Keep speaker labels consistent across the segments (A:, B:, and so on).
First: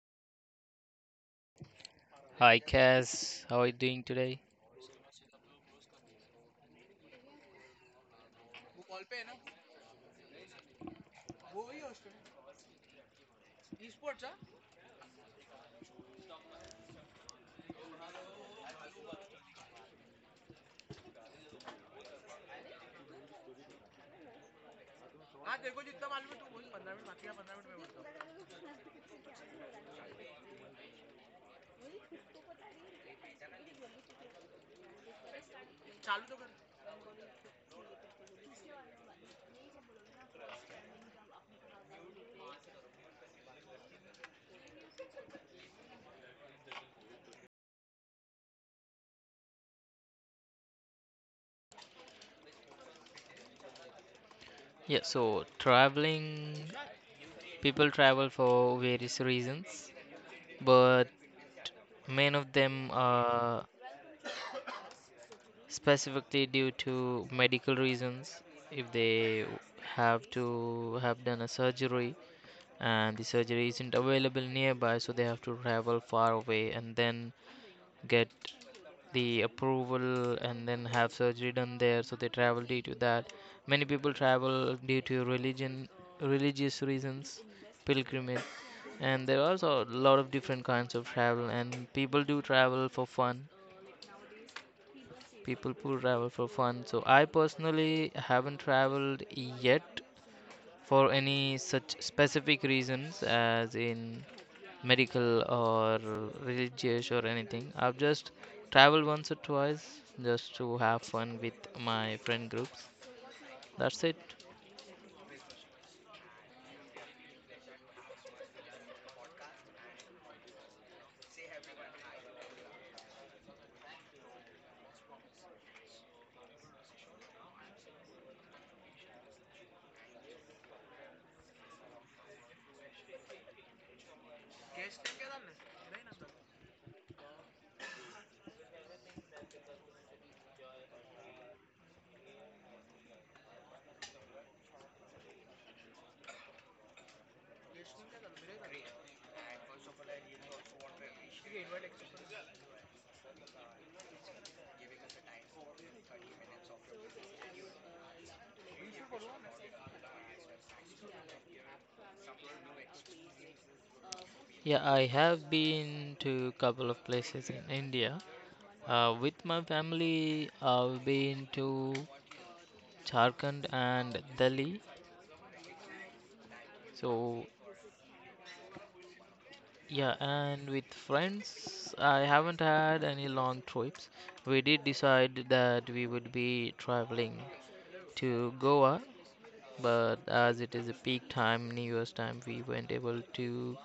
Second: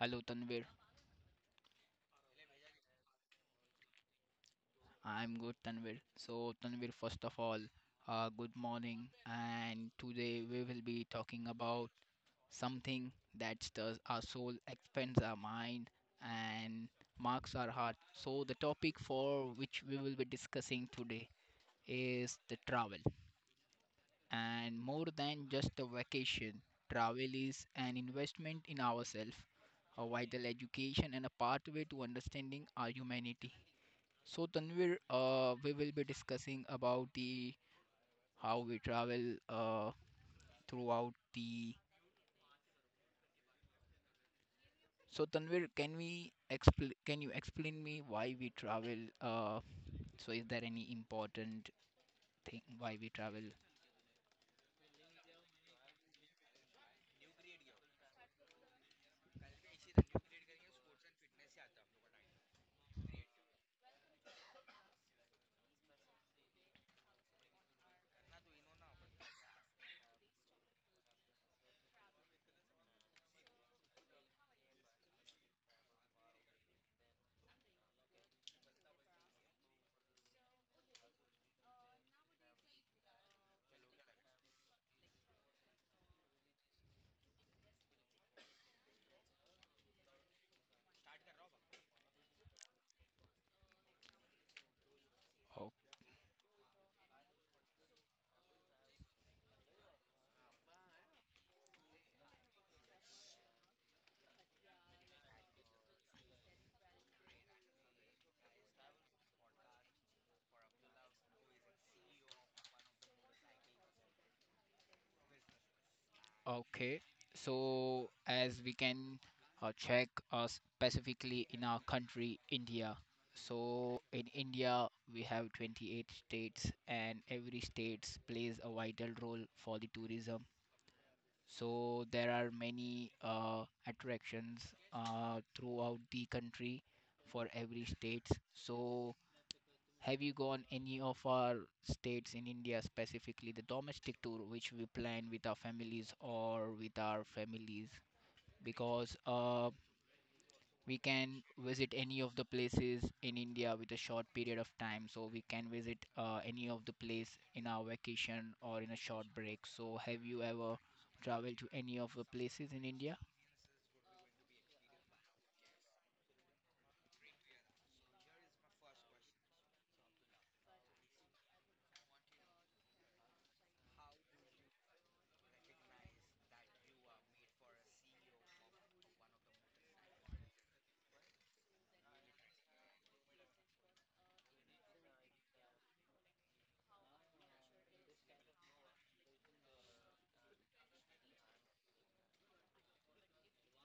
A: Hello Tanvir.
B: Hi Cass, how are you doing today?
A: I'm good Tanvir. So Tanvir, first of all, good morning. And today we will be talking about something that stirs our soul, expands our mind, and marks our heart. So the topic for which we will be discussing today is the travel. And more than just a vacation, travel is an investment in ourselves, a vital education, and a pathway to understanding our humanity. So Tanvir, we will be discussing about the how we travel, throughout the. So Tanvir, can you explain me why we travel? So is there any important thing why we travel?
B: Yeah, so traveling, people travel for various reasons, but many of them are specifically due to medical reasons. If they have to have done a surgery and the surgery isn't available nearby, so they have to travel far away, and then get the approval and then have surgery done there, so they travel due to that. Many people travel due to religion religious reasons, pilgrimage, and there are also a lot of different kinds of travel, and people do travel for fun.
A: Oh,
B: So I personally haven't traveled yet for any such specific reasons, as in medical or religious or anything. I've just traveled once or twice just to have fun with my friend groups. That's it.
A: okay. So as we can, check, specifically in our country, India. So in India, we have 28 states, and every state plays a vital role for the tourism. So there are many attractions, throughout the country for every states. So have you gone any of our states in India, specifically the domestic tour, which we plan with our families or with our families? Because, we can visit any of the places in India with a short period of time. So we can visit, any of the place in our vacation or in a short break. So have you ever traveled to any of the places in India?
B: Yeah, I have been to a couple of places in India. With my family, I've been to Jharkhand and Delhi. So, yeah, and with friends, I haven't had any long trips. We did decide that we would be traveling to Goa, but as it is a peak time, New Year's time, we weren't able to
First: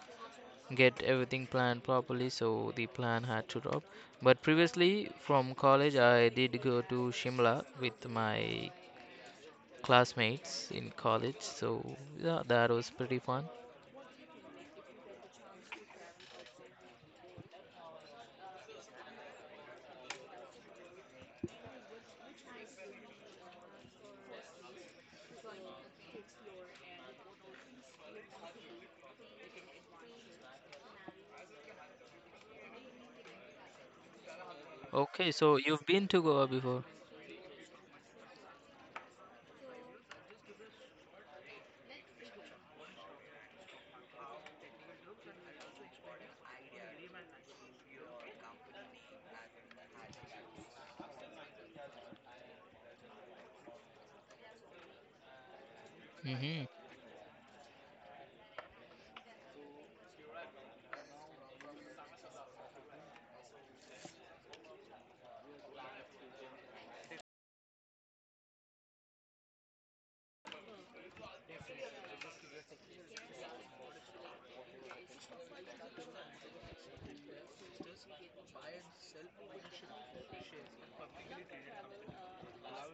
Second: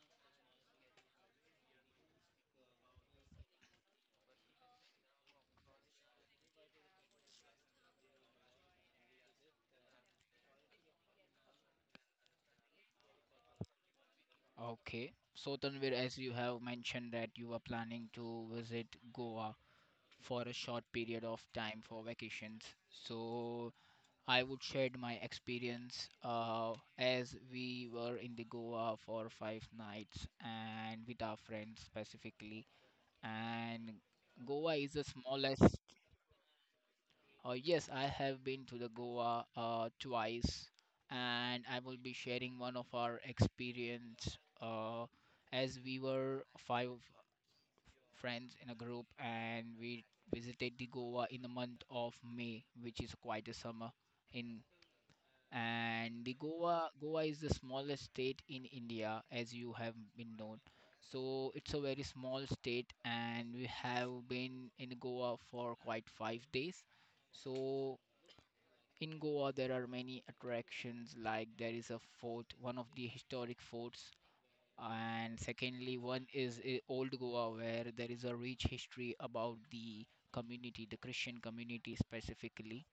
B: get everything planned properly, so the plan had to drop. But previously, from college, I did go to Shimla with my classmates in college, so yeah, that was pretty fun.
A: Okay. So Tanvir, as you have mentioned that you are planning to visit Goa for a short period of time for vacations. So I would share my experience, as we were in the Goa for five nights and with our friends specifically. And Goa is the
B: Okay, so
A: smallest.
B: you've been to Goa before?
A: Yes, I have been to the Goa, twice, and I will be sharing one of our experience, as we were five friends in a group and we visited the Goa in the month of May, which is quite a summer in. And the
B: Mm-hmm.
A: Goa is the smallest state in India, as you have been known. So it's a very small state, and we have been in Goa for quite 5 days. So in Goa there are many attractions, like there is a fort, one of the historic forts. And secondly, one is, old Goa, where there is a rich history about the community the Christian community specifically.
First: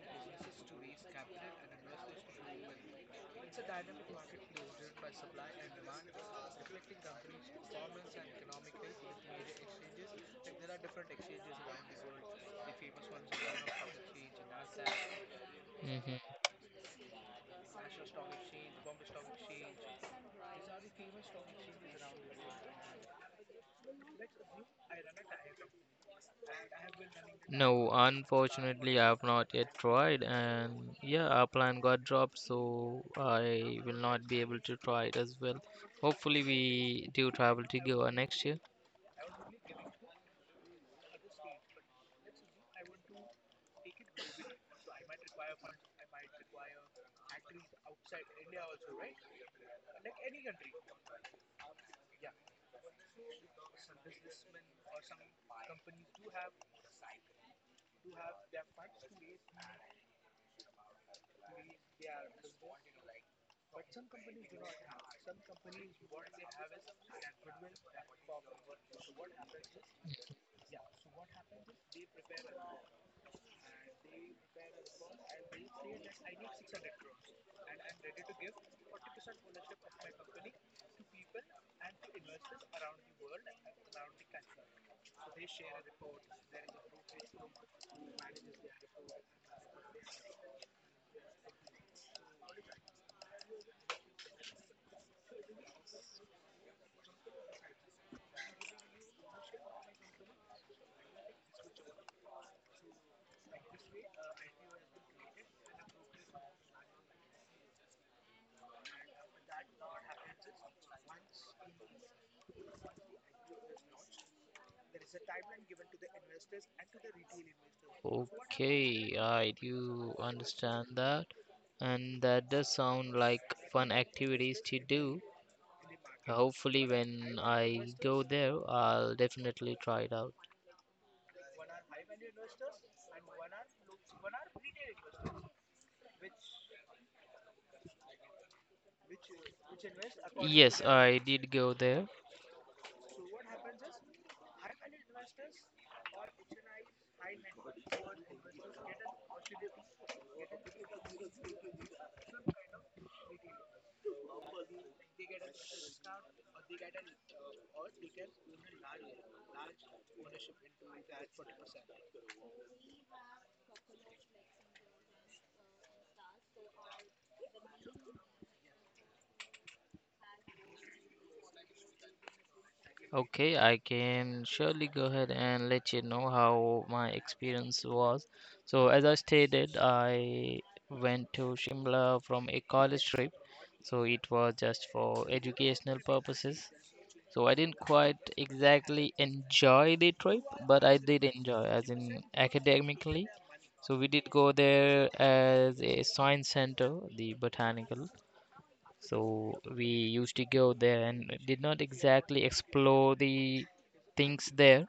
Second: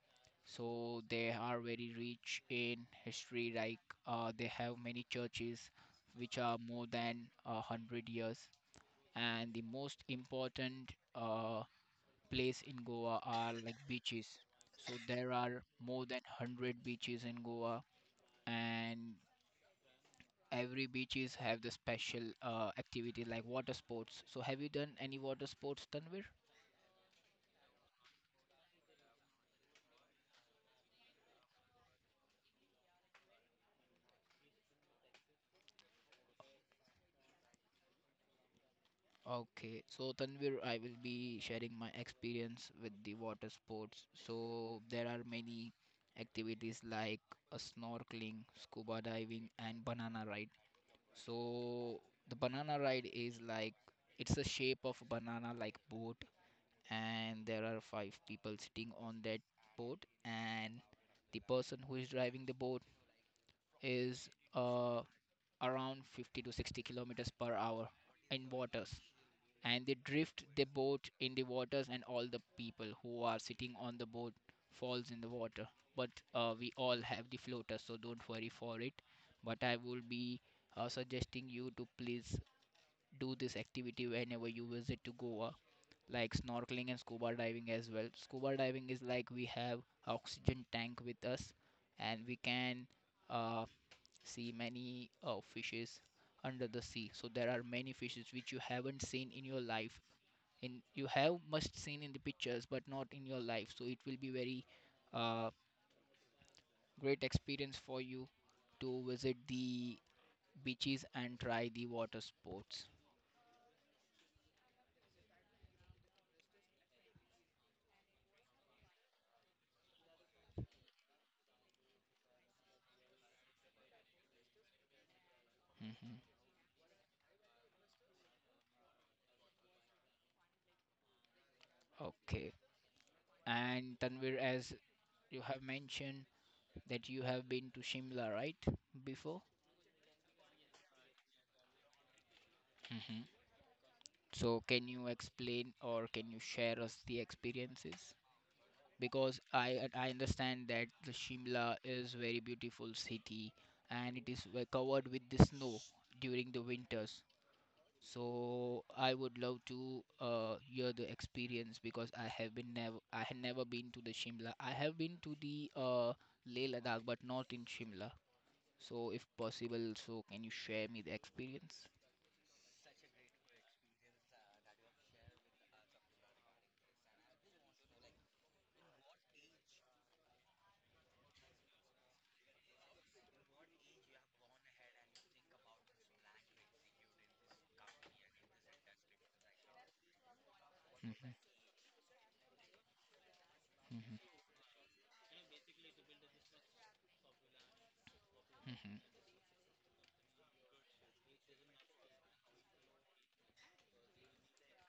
A: So they are very rich in history. Like, they have many churches which are more than a hundred years. And the most important, place in Goa are like beaches. So there are more than
B: Mm-hmm.
A: 100 beaches in Goa. And every beaches have the special, activity like water sports. So have you done any water sports, Tanvir?
B: No, unfortunately, I have not yet tried, and yeah, our plan got dropped, so I will not be able to try it as well. Hopefully, we do travel to Goa next year.
A: Okay, so Tanvir, I will be sharing my experience with the water sports. So there are many activities like a snorkeling, scuba diving, and banana ride. So the banana ride is like, it's a shape of banana like boat, and there are five people sitting on that boat, and the person who is driving the boat is, uh, around 50 to 60 kilometers per hour in waters, and they drift the boat in the waters, and all the people who are sitting on the boat falls in the water. But, we all have the floater, so don't worry for it. But I will be, suggesting you to please do this activity whenever you visit to Goa, like snorkeling and scuba diving as well. Scuba diving is like we have oxygen tank with us, and we can, uh, see many, fishes under the sea. So there are many fishes which you haven't seen in your life, in you have must seen in the pictures, but not in your life. So it will be very, uh, great experience for you to visit the beaches and try the water sports.
B: Okay, I do understand that, and that does sound like fun activities to do.
A: Hmm.
B: Hopefully, when I go there, I'll definitely try it out.
A: Okay. And Tanvir, as you have mentioned that you have been to Shimla, right, before?
B: Yes, I did go there.
A: Hmm. So can you explain, or can you share us the experiences? Because I understand that the Shimla is very beautiful city, and it is covered with the snow during the winters. So I would love to, hear the experience, because I had never been to the Shimla. I have been to the, Leh Ladakh, but not in Shimla. So if possible, so can you share me the experience?
B: Okay, I can surely go ahead and let you know how my experience was. So, as I stated, I went to Shimla from a college trip. So, it was just for educational purposes. So, I didn't quite exactly enjoy the trip, but I did
A: Mhm,
B: enjoy, as in academically. So, we did
A: mhm,
B: go there as a science center, the botanical.
A: mhm.
B: So we used to go there and did not exactly explore the things there,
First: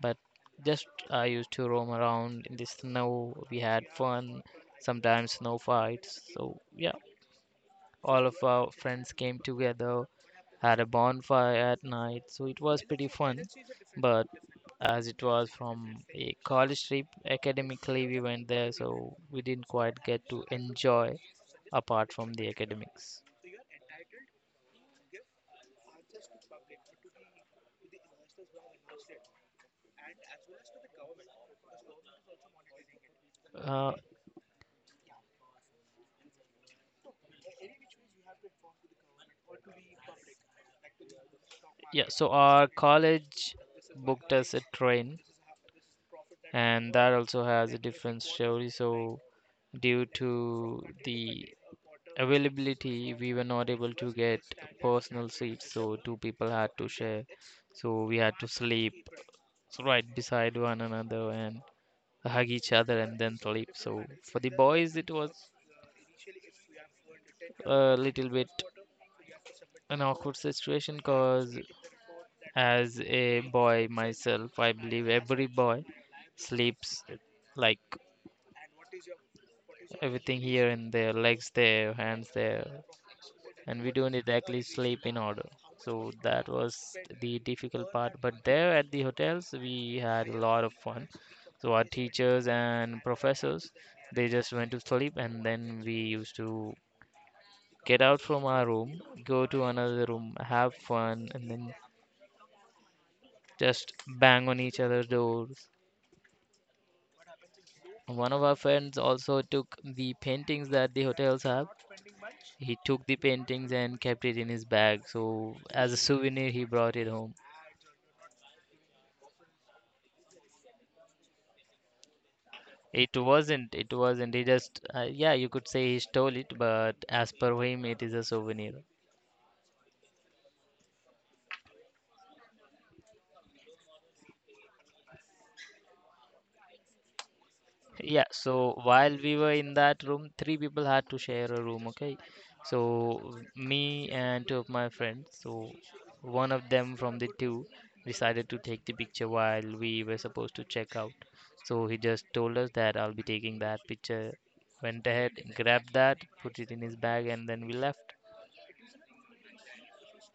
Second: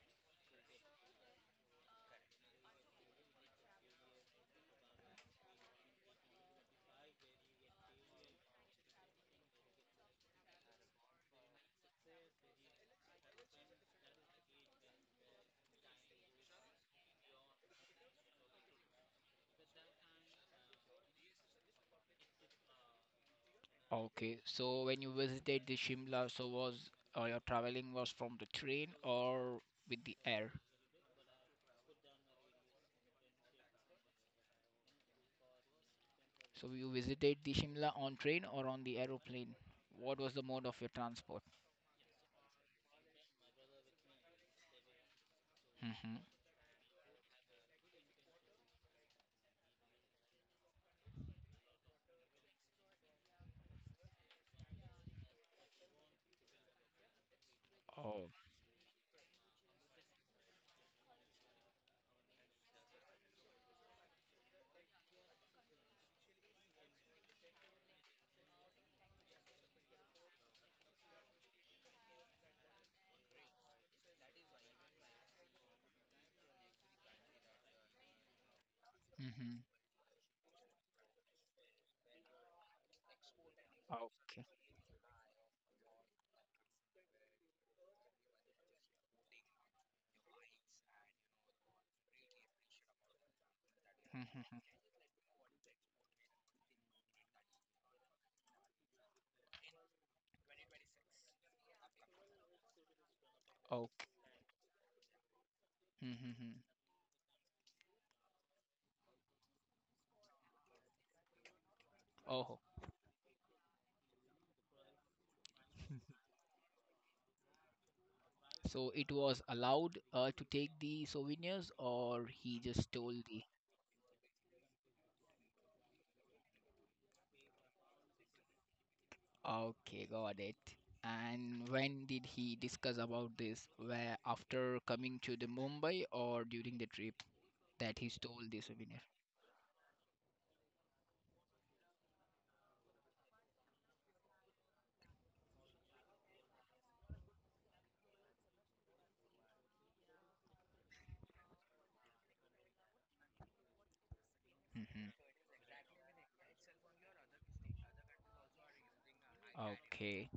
B: but just I used to roam around in the snow. We had fun, sometimes snow fights. So yeah, all of our friends came together, had a bonfire at night. So it was pretty fun. But as it was from a college trip, academically we went there, so we didn't quite get to enjoy apart from the academics.
A: Okay, so when you visited the Shimla, so was, your traveling was from the train or with the air?
B: Uh,
A: So you visited the Shimla on train or on the aeroplane? What was the mode of your transport?
B: Yeah, so our college booked us a train,
A: Mm-hmm.
B: and that also has a different story. So, due to the availability, we were not able to get personal seats, so two people had to share. So, we
A: Oh.
B: had to sleep right beside one another and hug each other and then sleep. So, for the boys, it was a little bit an awkward situation because as a boy myself, I believe every boy sleeps like
A: Mm-hmm.
B: everything here, in their legs there, hands there, and we don't
A: Okay.
B: exactly sleep in order. So that was the difficult part. But there at the hotels, we had a lot of fun. So our teachers and professors, they just
A: Mm-hmm.
B: went to sleep, and then we used to get out from our room, go to another room, have fun, and then just
A: Okay.
B: bang on each other's doors.
A: Mm-hmm.
B: One of our friends also took the paintings that the hotels have.
A: Oh.
B: He took the paintings and kept it in his bag. So as a souvenir, he brought it home.
A: So it was allowed, to take the souvenirs, or he just
B: It
A: stole the?
B: wasn't, it wasn't. He just, yeah, you could say he stole it, but as per him, it is a souvenir.
A: Okay, got it. And when did he discuss about this? Where after coming to the Mumbai or during the trip that he
B: Yeah,
A: stole the
B: so
A: souvenir?
B: while we were in that room, three people had to share a room, okay? So me and two of my friends, so one of them from the two decided to take the picture while we were supposed to check out. So he just told us that I'll be taking that picture. Went
A: Hmm.
B: ahead, grabbed that, put it in his bag, and then we left.
A: Okay.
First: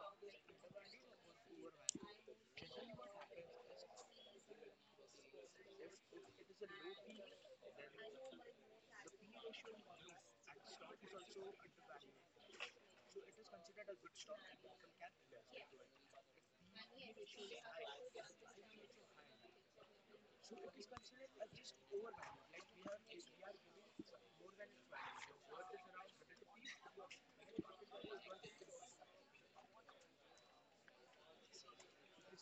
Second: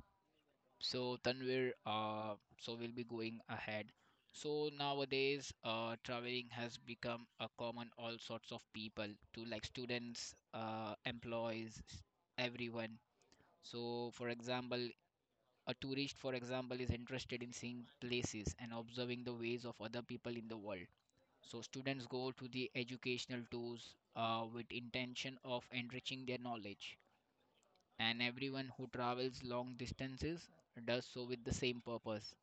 A: So Tanvir, so we'll be going ahead. So nowadays, traveling has become a common all sorts of people to, like students, employees, everyone. So for example, a tourist, for example, is interested in seeing places and observing the ways of other people in the world. So, students go to the educational tours, with intention of enriching their knowledge. And everyone who travels long distances does so with the same purpose.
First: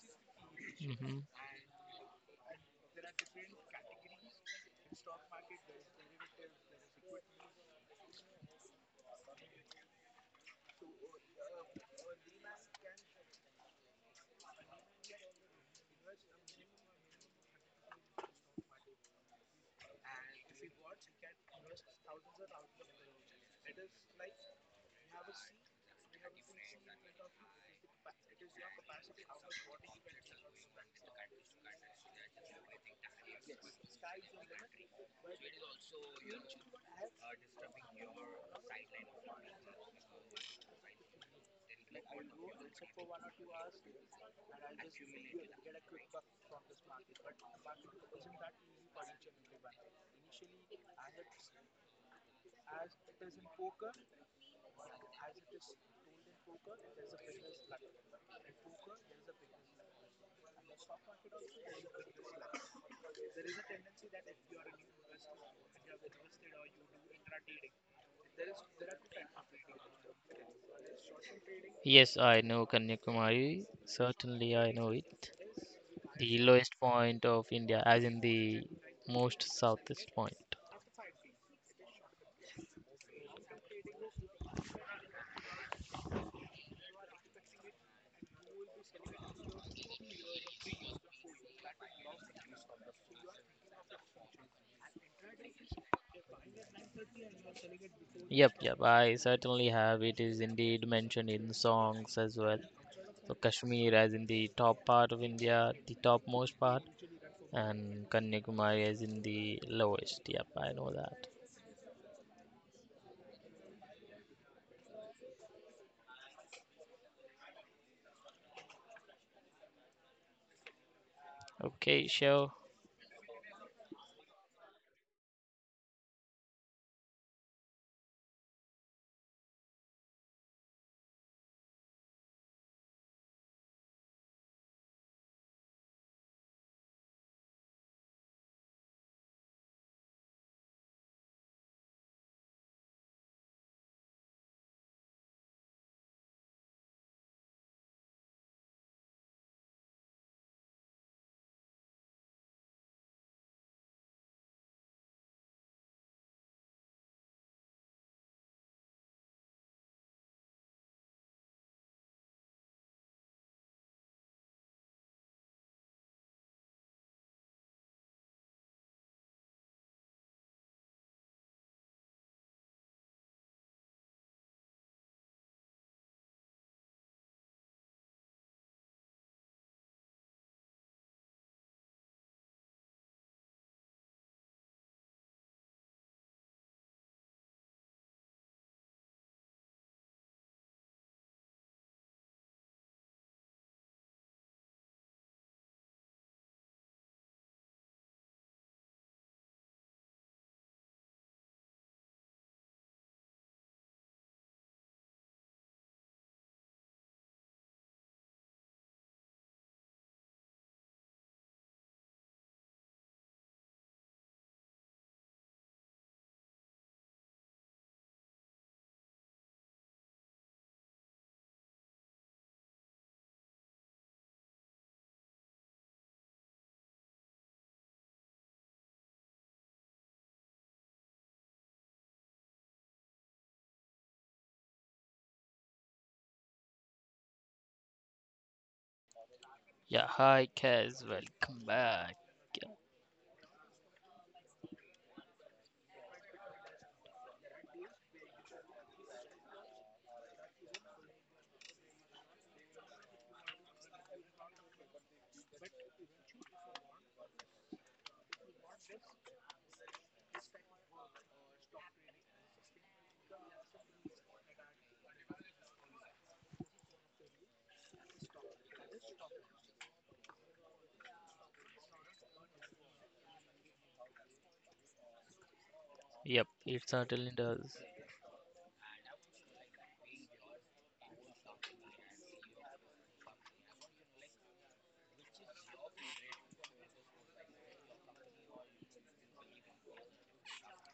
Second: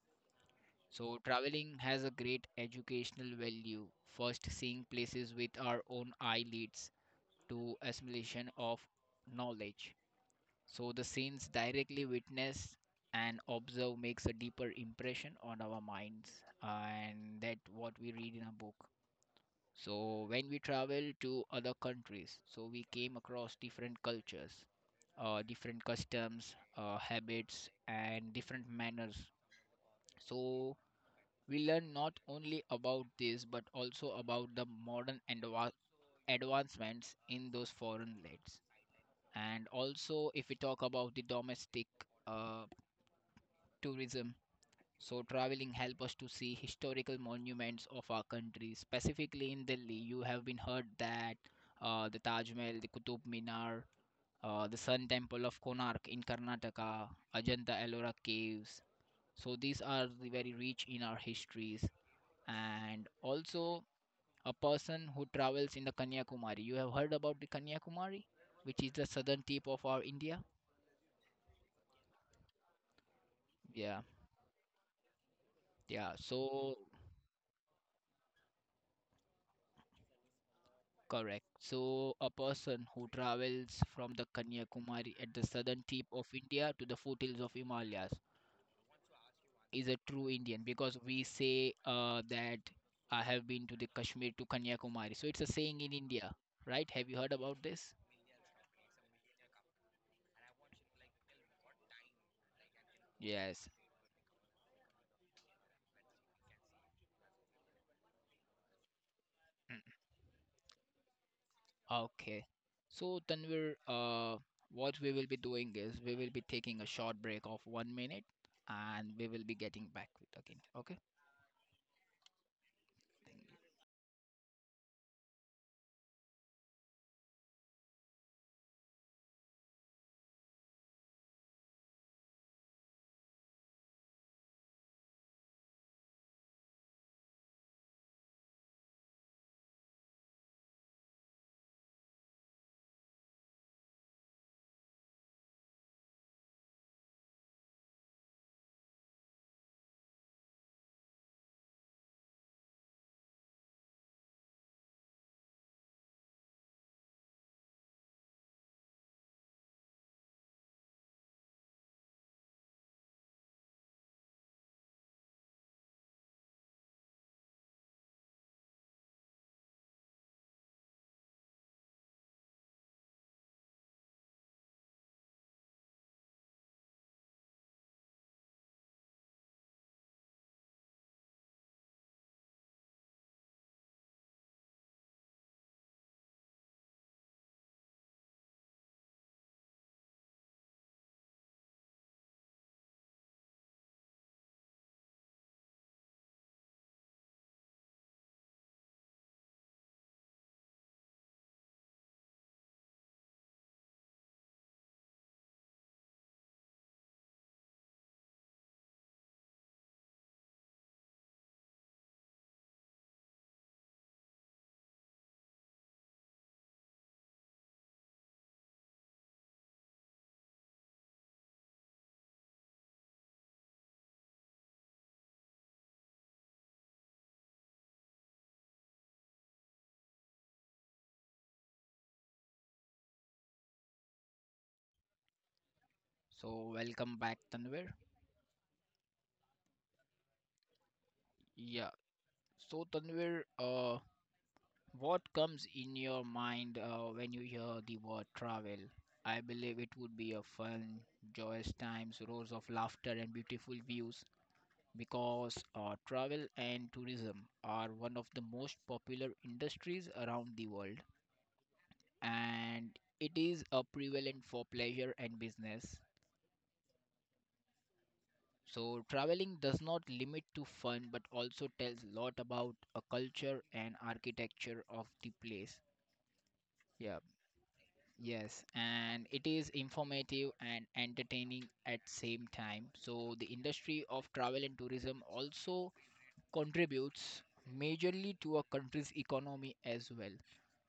A: So,
B: Hmm.
A: traveling has a great educational value. First, seeing places with our own eye leads to assimilation of knowledge. So the scenes directly witnessed and observe makes a deeper impression on our minds, uh, and that what we read in a book. So when we travel to other countries, so we came across different cultures, different customs, habits, and different manners. So we learn not only about this but also about the modern advancements in those foreign lands. And also, if we talk about the domestic, uh, tourism. So traveling help us to see historical monuments of our country. Specifically in Delhi, you have been heard that, the Taj Mahal, the Qutub Minar, the Sun Temple of Konark in Karnataka, Ajanta Ellora caves. So these are the very rich in our histories. And also a person who travels in the Kanyakumari. You have heard about the Kanyakumari, which is the southern tip of our India.
B: Yes, I know Kanyakumari.
A: Yeah,
B: Certainly, I know it.
A: yeah.
B: The
A: So.
B: lowest point of India, as in the most southest point.
A: Correct. So, a person who travels from the Kanyakumari at the southern tip of India to the foothills of Himalayas is a true Indian, because we say, that I have been to the Kashmir to Kanyakumari. So, it's a saying in India, right? Have you heard about this?
B: Yep, yep, I certainly have. It is indeed mentioned in songs as well. So
A: Yes.
B: Kashmir, as in the top part of India, the topmost part, and Kanyakumari as in the lowest. Yep, I know that.
A: Okay. So, Tanvir, what we will be doing is we will be taking a short break of 1 minute and we will be getting back with again. Okay.
B: Okay, so
A: So, welcome back, Tanvir.
B: yeah, hi Kaz, welcome
A: Yeah.
B: back.
A: So, Tanvir, what comes in your mind, when you hear the word travel? I believe it would be a fun, joyous times, roars of laughter, and beautiful views, because, travel and tourism are one of the most popular industries around the world, and it is a prevalent for pleasure and business. So, traveling does not limit to fun but also tells a lot about a culture and architecture of the place.
B: Yep, it
A: Yeah.
B: certainly does.
A: Yes, and it is informative and entertaining at same time. So the industry of travel and tourism also contributes majorly to a country's economy as well.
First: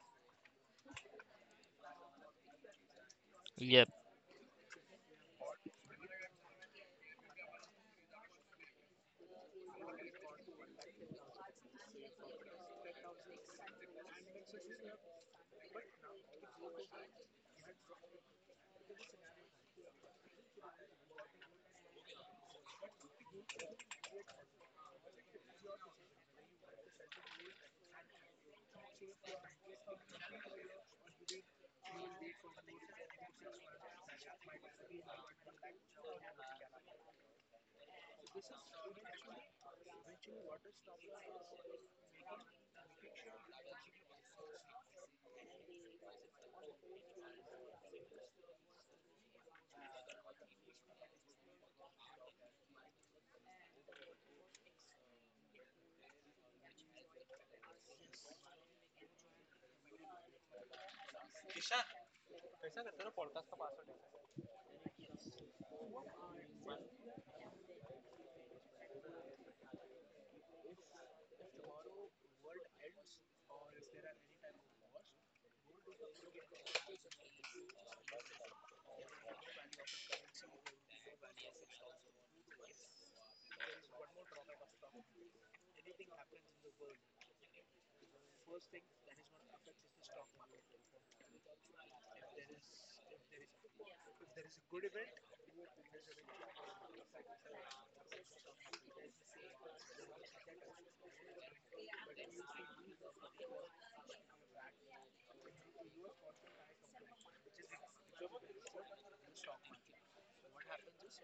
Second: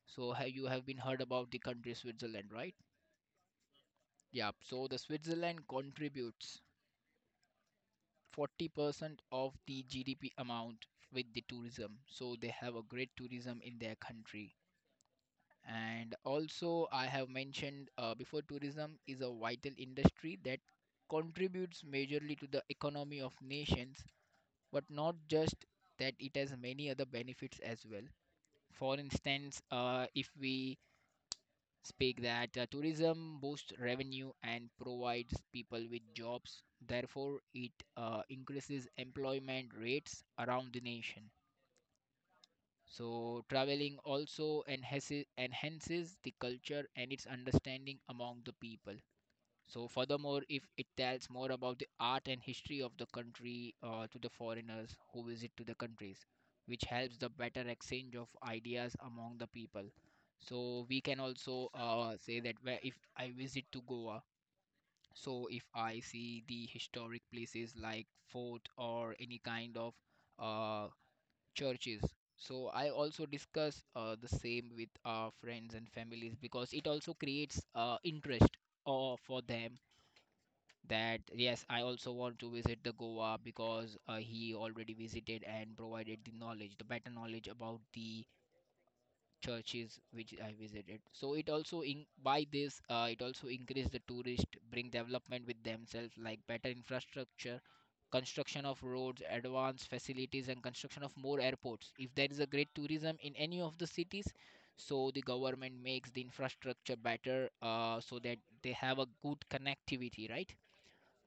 A: So have you have been heard about the country Switzerland, right?
B: Yep.
A: Yeah. So the Switzerland contributes 40% of the GDP amount with the tourism. So they have a great tourism in their country. And also, I have mentioned, before tourism is a vital industry that contributes majorly to the economy of nations, but not just that, it has many other benefits as well. For instance, if we speak that, tourism boosts revenue and provides people with jobs, therefore it, increases employment rates around the nation. So, traveling also enhances the culture and its understanding among the people. So, furthermore, if it tells more about the art and history of the country, to the foreigners who visit to the countries, which helps the better exchange of ideas among the people. So, we can also, say that where if I visit to Goa, so if I see the historic places like fort or any kind of, uh, churches. So I also discuss, the same with our friends and families, because it also creates, interest, for them, that yes, I also want to visit the Goa because, he already visited and provided the knowledge, the better knowledge about the churches which I visited. So it also in by this, it also increase the tourist, bring development with themselves like better infrastructure, construction of roads, advanced facilities, and construction of more airports. If there is a great tourism in any of the cities, so the government makes the infrastructure better, so that they have a good connectivity, right?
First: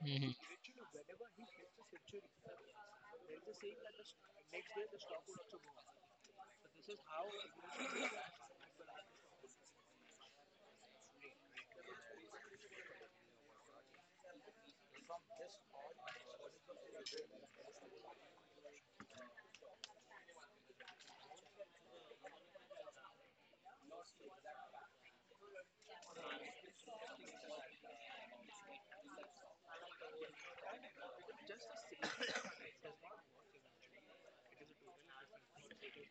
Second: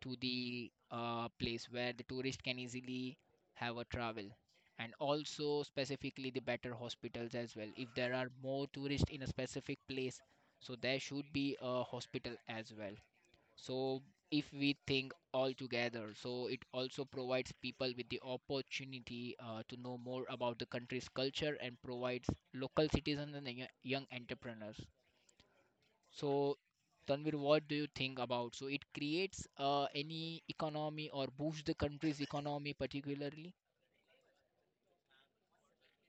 A: To
B: Mhm.
A: the place where the tourist can easily have a travel. And also specifically the better hospitals as well. If there are more tourists in a specific place, so there should be a hospital as well. So if we think all together, so it also provides people with the opportunity to know more about the country's culture and provides local citizens and the young entrepreneurs. So, Tanvir, what do you think about? So, it creates any economy or boosts the country's economy particularly?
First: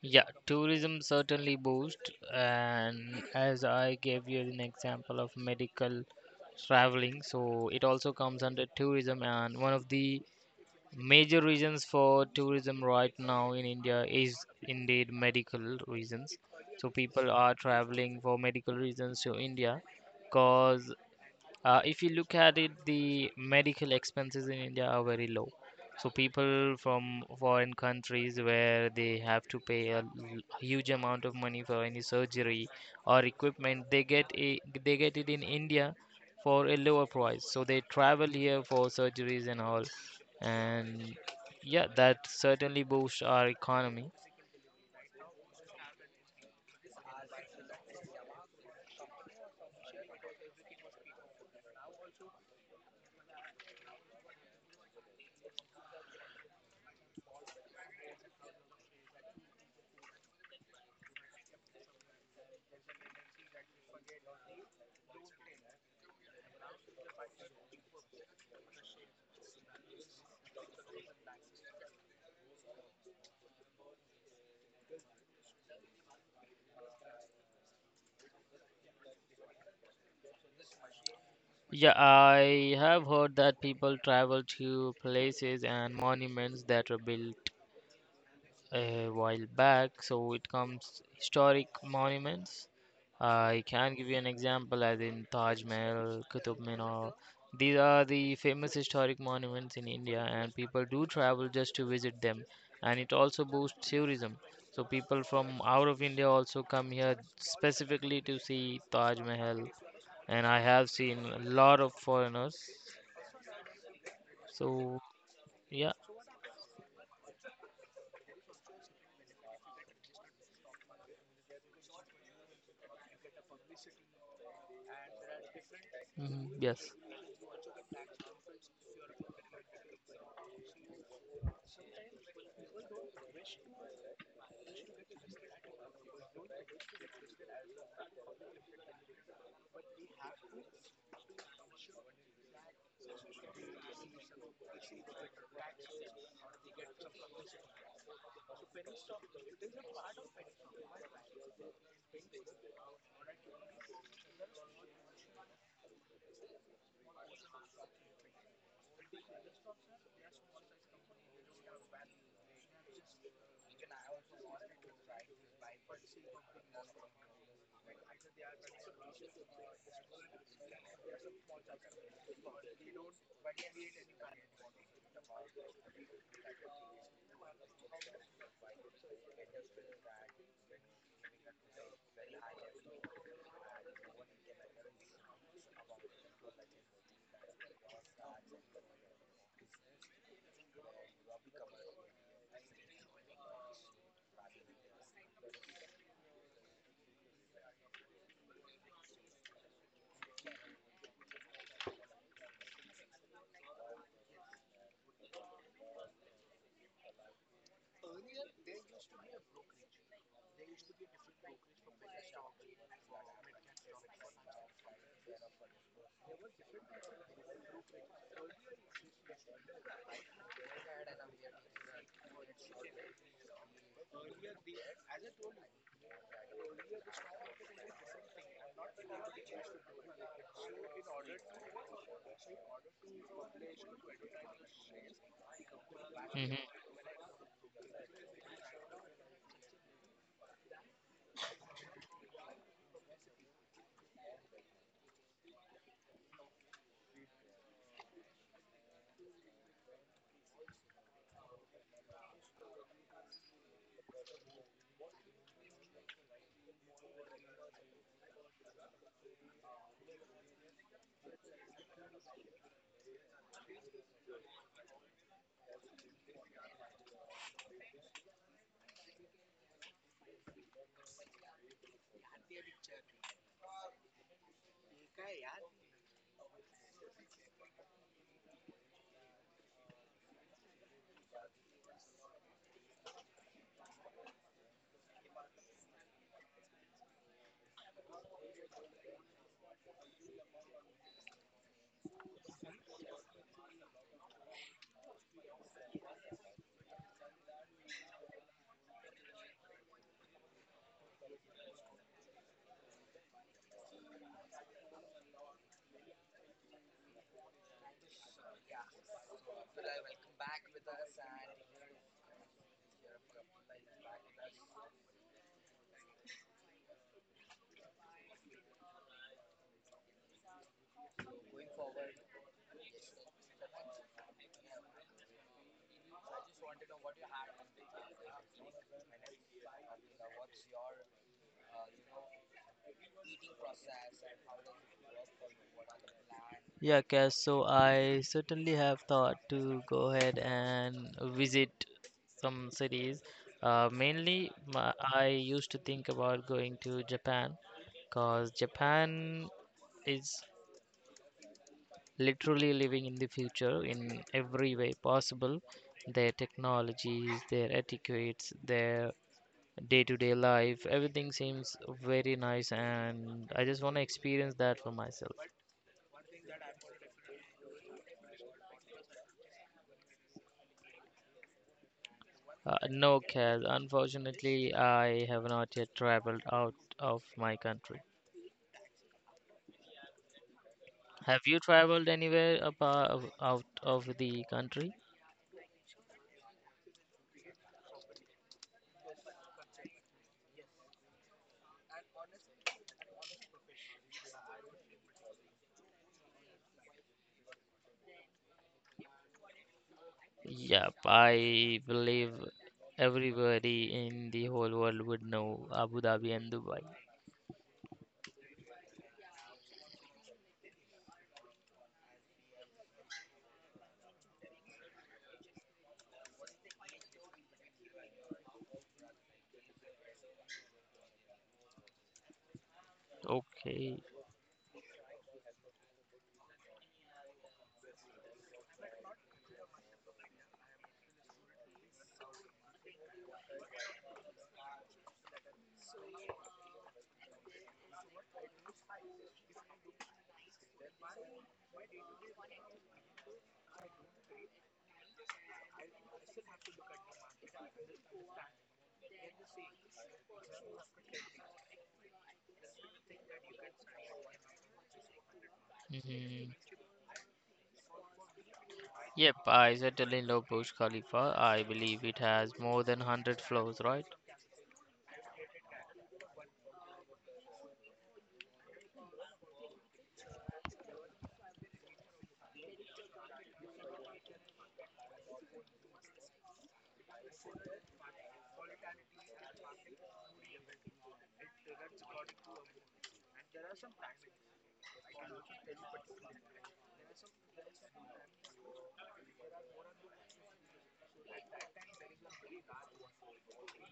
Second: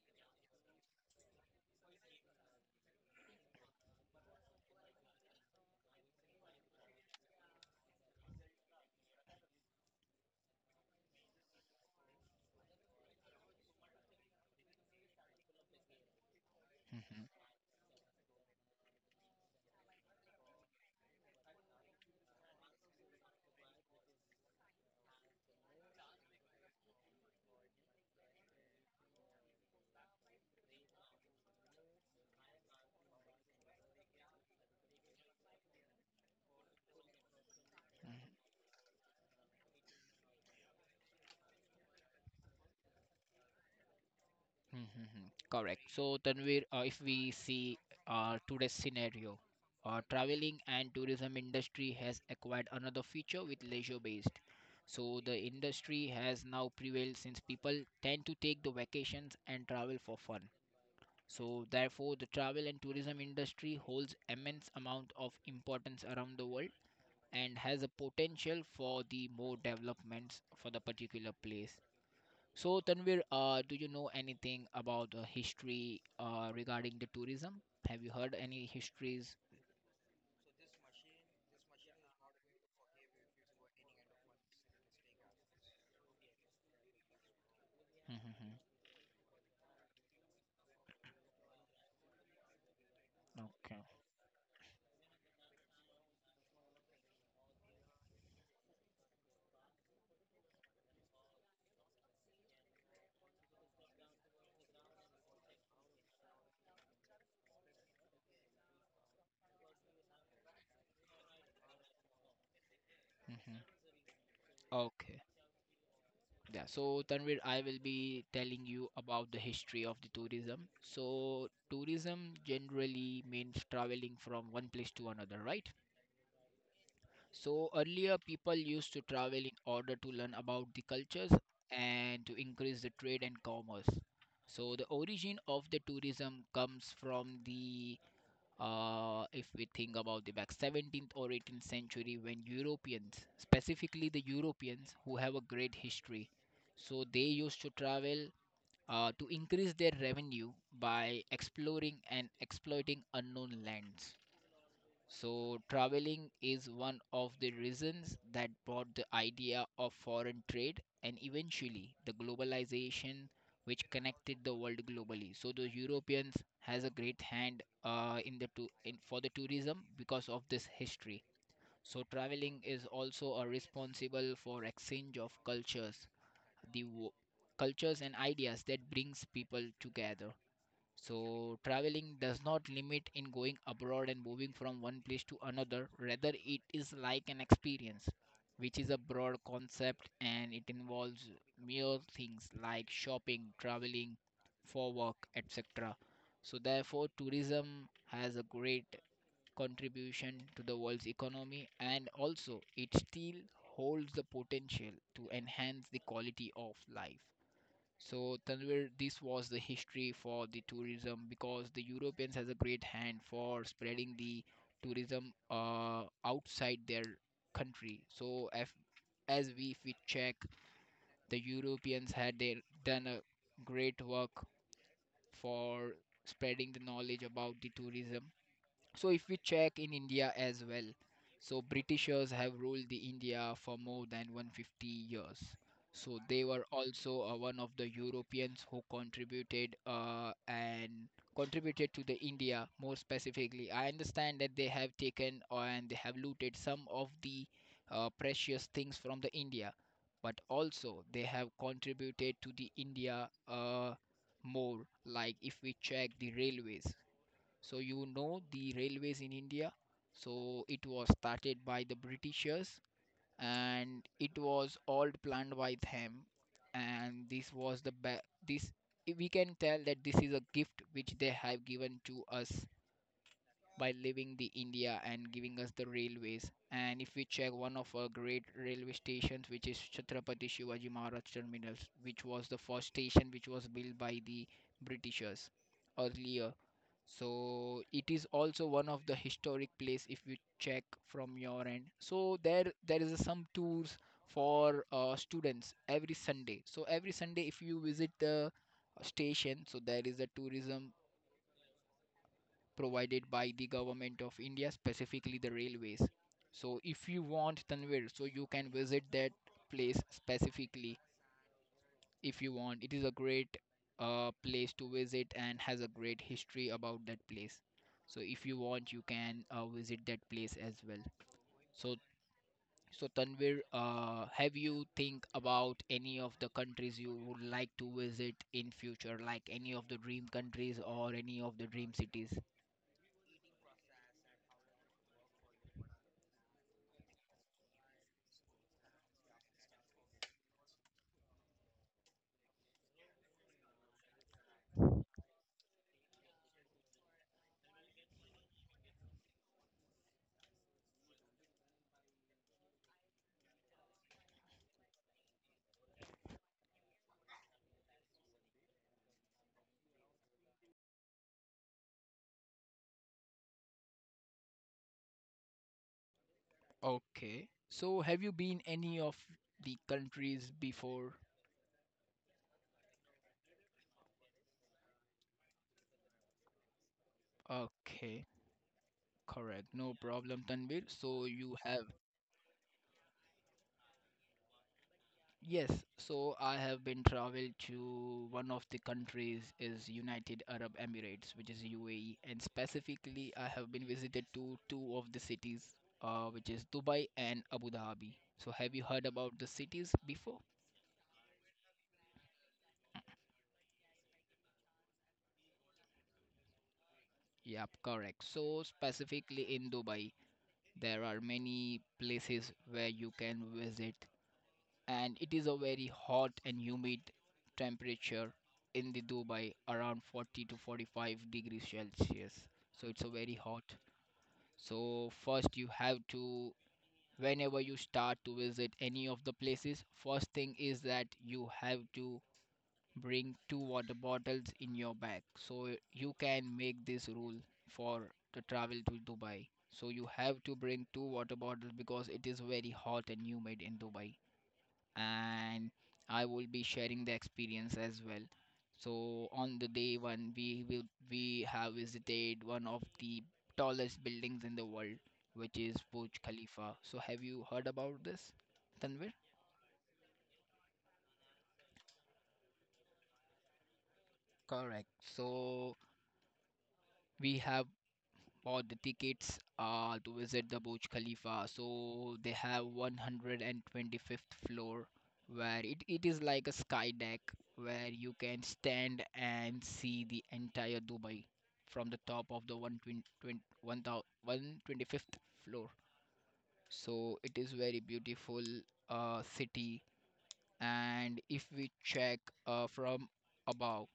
B: Yeah, tourism certainly boost, and as I gave you an example of medical traveling, so it also comes under tourism. And one of the major reasons for tourism right now in India is indeed medical reasons. So people are traveling for medical reasons to India because if you look at it, the medical expenses in India are very low. So people from foreign countries, where they have to pay huge amount of money for any surgery or equipment, they get it in India for a lower price. So they travel here for surgeries and all, and yeah, that certainly boosts our economy.
A: Mhm, mhm. Correct. So, Tanvir, if we see today's scenario, traveling and tourism industry has acquired another feature with leisure-based. So, the industry has now prevailed since people tend to take the vacations and travel for fun. So, therefore, the travel and tourism industry holds immense amount of importance around the world and has a potential for the more developments for the particular place. So, Tanvir, do you know anything about the history regarding the tourism? Have you heard any histories?
B: Yeah, I have heard that people travel to places and monuments that were built
A: Hmm.
B: a while back. So it comes historic monuments. I
A: Okay.
B: can give you an example, as in Taj Mahal, Qutub Minar. These are the famous historic monuments in India, and people do travel just to visit them. And it also boosts tourism. So people from out of India also come here specifically to see Taj Mahal. And I have seen a lot of foreigners.
A: Hmm.
B: So
A: Okay.
B: yeah,
A: Yeah. So, Tanvir, I will be telling you about the history of the tourism. So, tourism generally means traveling from one place to another, right?
B: mhm, yes.
A: So earlier people used to travel in order to learn about the cultures and to increase the trade and commerce. So the origin of the tourism comes from the if we think about the back 17th or 18th century when Europeans, specifically the Europeans who have a great history, so they used to travel to increase their revenue by exploring and exploiting unknown lands. So, traveling is one of the reasons that brought the idea of foreign trade and eventually the globalization which connected the world globally. So, the Europeans has a great hand in the for the tourism because of this history. So, traveling is also a responsible for exchange of cultures, the cultures and ideas that brings people together. So traveling does not limit in going abroad and moving from one place to another. Rather, it is like an experience, which is a broad concept and it involves mere things like shopping, traveling for work, etc. So therefore, tourism has a great contribution to the world's economy and also it still holds the potential to enhance the quality of life. So Tanvir, this was the history for the tourism because the Europeans has a great hand for spreading the tourism outside their country. So if, as we if we check, the Europeans had done a great work for spreading the knowledge about the tourism. So if we check in India as well, so Britishers have ruled the India for more than 150 years. So they
B: Mm-hmm.
A: were also one of the Europeans who contributed and contributed to the India more specifically. I understand that they have taken and they have looted some of the precious things from the India, but also they have contributed to the India more. Like if we check the railways, so you know the railways in India. So it was started by the Britishers and it was all planned by them. And this was the this, we can tell that this is a gift which they have given to us by leaving the India and giving us the railways. And if we check one of our great railway stations, which is Chhatrapati Shivaji Maharaj Terminus, which was the first station which was built by the Britishers earlier. So it is also one of the historic place. If you check from your end, so there is some tours for students every Sunday. So every Sunday if you visit the station, so there is a tourism provided by the government of India, specifically the railways. So if you want, Tanvir, so you can visit that place specifically if you want. It is a great place to visit and has a great history about that place. So if you want, you can visit that place as well. So so Tanvir, have you think about any of the countries you would like to visit in future, like any of the dream countries or any of the dream cities?
B: Yeah, Cass, so I certainly have thought to go ahead and visit some cities. Mainly, I used to think about going to Japan because Japan is literally living in the future in every way possible. Their technologies, their etiquettes, their day-to-day life, everything seems very nice, and I just want to experience that for myself.
A: Okay. So have you been any of the countries before?
B: No, Kaz. Unfortunately, I have not yet traveled out of my country.
A: Okay, correct. No problem, Tanvir. So
B: Have
A: you
B: you
A: have.
B: traveled anywhere apart out of the country?
A: Yes, so I have been traveled to one of the countries is United Arab Emirates, which is UAE, and specifically I have been visited to two of the cities, which is Dubai and Abu Dhabi. So have you heard about the cities before?
B: Yep, I believe everybody in the whole world would know Abu Dhabi and Dubai.
A: Yep, correct. So specifically in Dubai, there are many places where you can visit, and it is a very hot and humid temperature in the Dubai, around 40 to 45 degrees Celsius. So it's a very hot.
B: Okay.
A: So first you have to, whenever you start to visit any of the places, first thing is that you have to bring two water bottles in your bag. So you can make this rule for the travel to Dubai. So you have to bring two water bottles because it is very hot and humid in Dubai. And I will be sharing the experience as well. So on the day one, we will we have visited one of the tallest buildings in the world, which is Burj
B: Hmm.
A: Khalifa. So have you heard about this, Tanvir?
B: Yep, I certainly know Burj Khalifa. I believe it has more than 100 floors, right?
A: Correct. So we have or the tickets to visit the Burj Khalifa. So they have 125th floor where it is like a sky deck where you can stand and see the entire Dubai from the top of the 125th floor. So it is very beautiful city. And if we check from above,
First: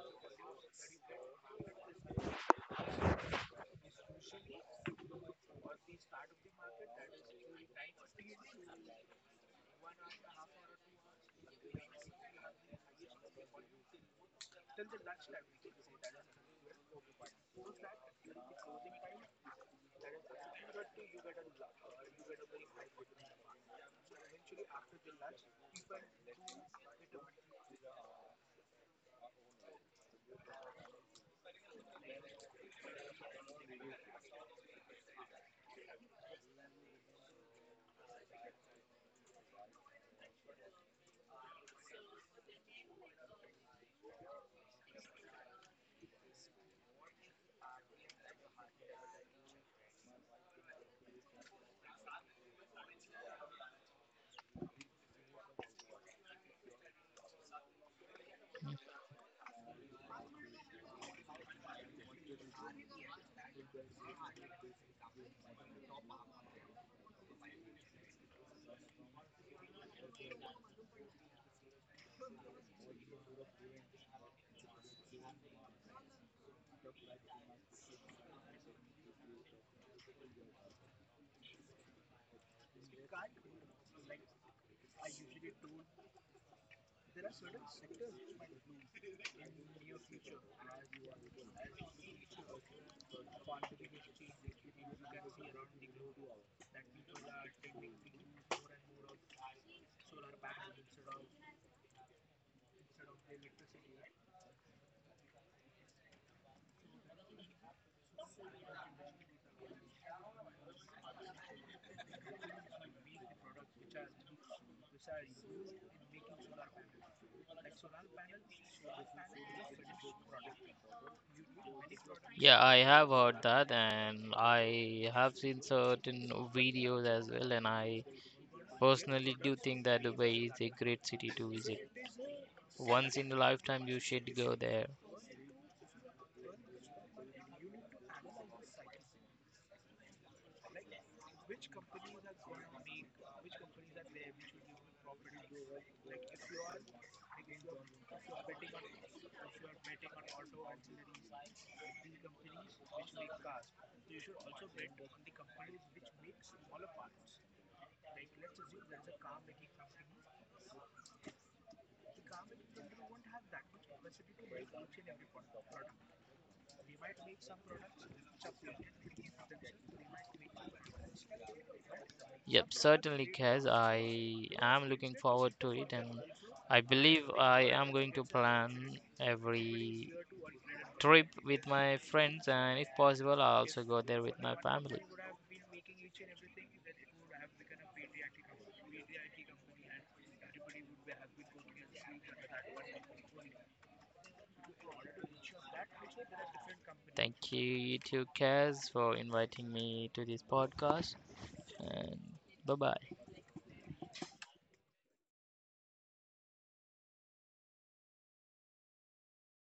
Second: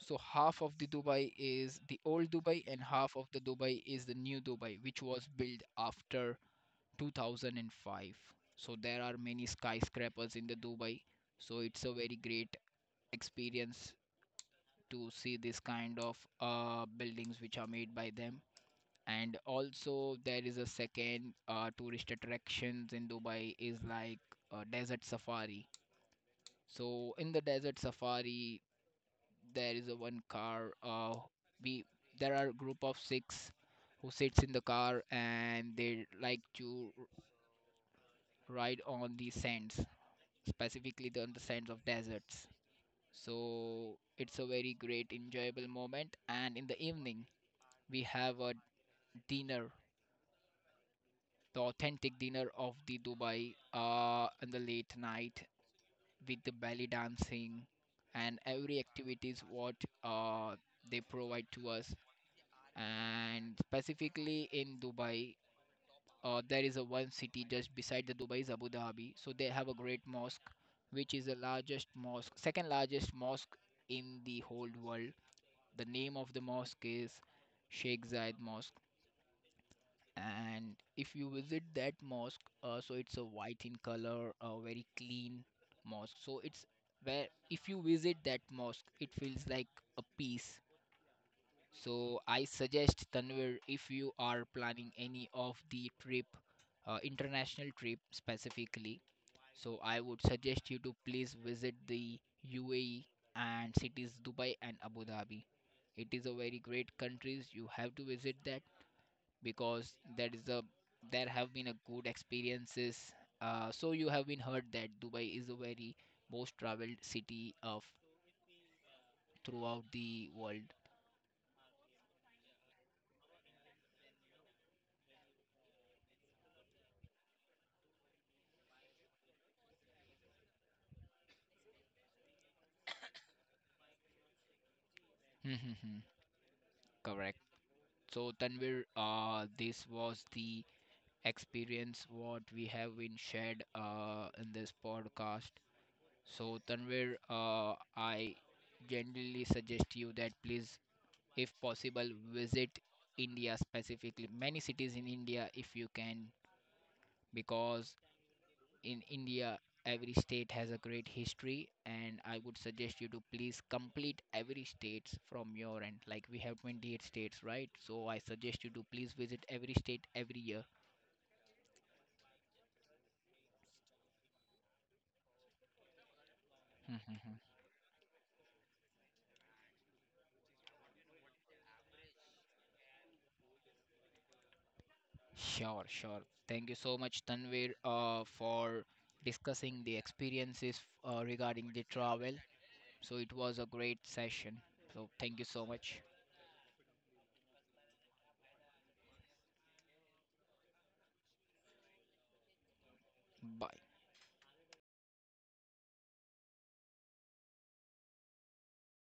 A: so half of the Dubai is the old Dubai and half of the Dubai is the new Dubai, which was built after 2005. So there are many skyscrapers in the Dubai. So it's a very great experience to see this kind of buildings which are made by them. And also there is a second tourist attractions in Dubai is like a desert safari. So in the desert safari, there is a one car we there are a group of six who sits in the car and they like to ride on the sands, specifically on the sands of deserts. So it's a very great enjoyable moment. And in the evening we have a dinner, the authentic dinner of the Dubai in the late night with the belly dancing and every activities what uh they provide to us. And specifically in Dubai, there is a one city just beside the Dubai is Abu Dhabi. So they have a great mosque, which is the largest mosque, second largest mosque in the whole world. The name of the mosque is Sheikh Zayed Mosque. And if you visit that mosque, so it's a white in color, a very clean mosque. So it's where if you visit that mosque, it feels like a peace. So I suggest Tanvir if you are planning any of the trip, international trip specifically. So I would suggest you to please visit the UAE and cities Dubai and Abu Dhabi. It is a very great countries. You have to visit that because that is a there have been a good experiences. So you have been heard that Dubai is a very most traveled city of throughout the world.
B: Yeah, I have heard that, and I have seen certain videos as well, and I personally, do think that Dubai is a great city to visit. Once in a lifetime, you should go there.
A: Correct. So Tanvir, this was the experience what we have been shared in this podcast. So Tanvir, I generally suggest you that please, if possible, visit India specifically, many cities in India if you can, because in India, every state has a great history, and I would suggest you to please complete every states from your end. Like we have 28 states, right? So I suggest you to please visit every state every year.
B: Yep, certainly, Kaz. I am looking forward to it, and I believe I am going to plan every trip with my friends, and if possible, I'll also go there with my family.
A: Sure, sure. Thank you so much, Tanvir, for discussing the experiences regarding the travel. So it was a great session. So thank you so much.
B: Thank you, you too, Kaz, for inviting me to this podcast, and bye bye.
A: Bye.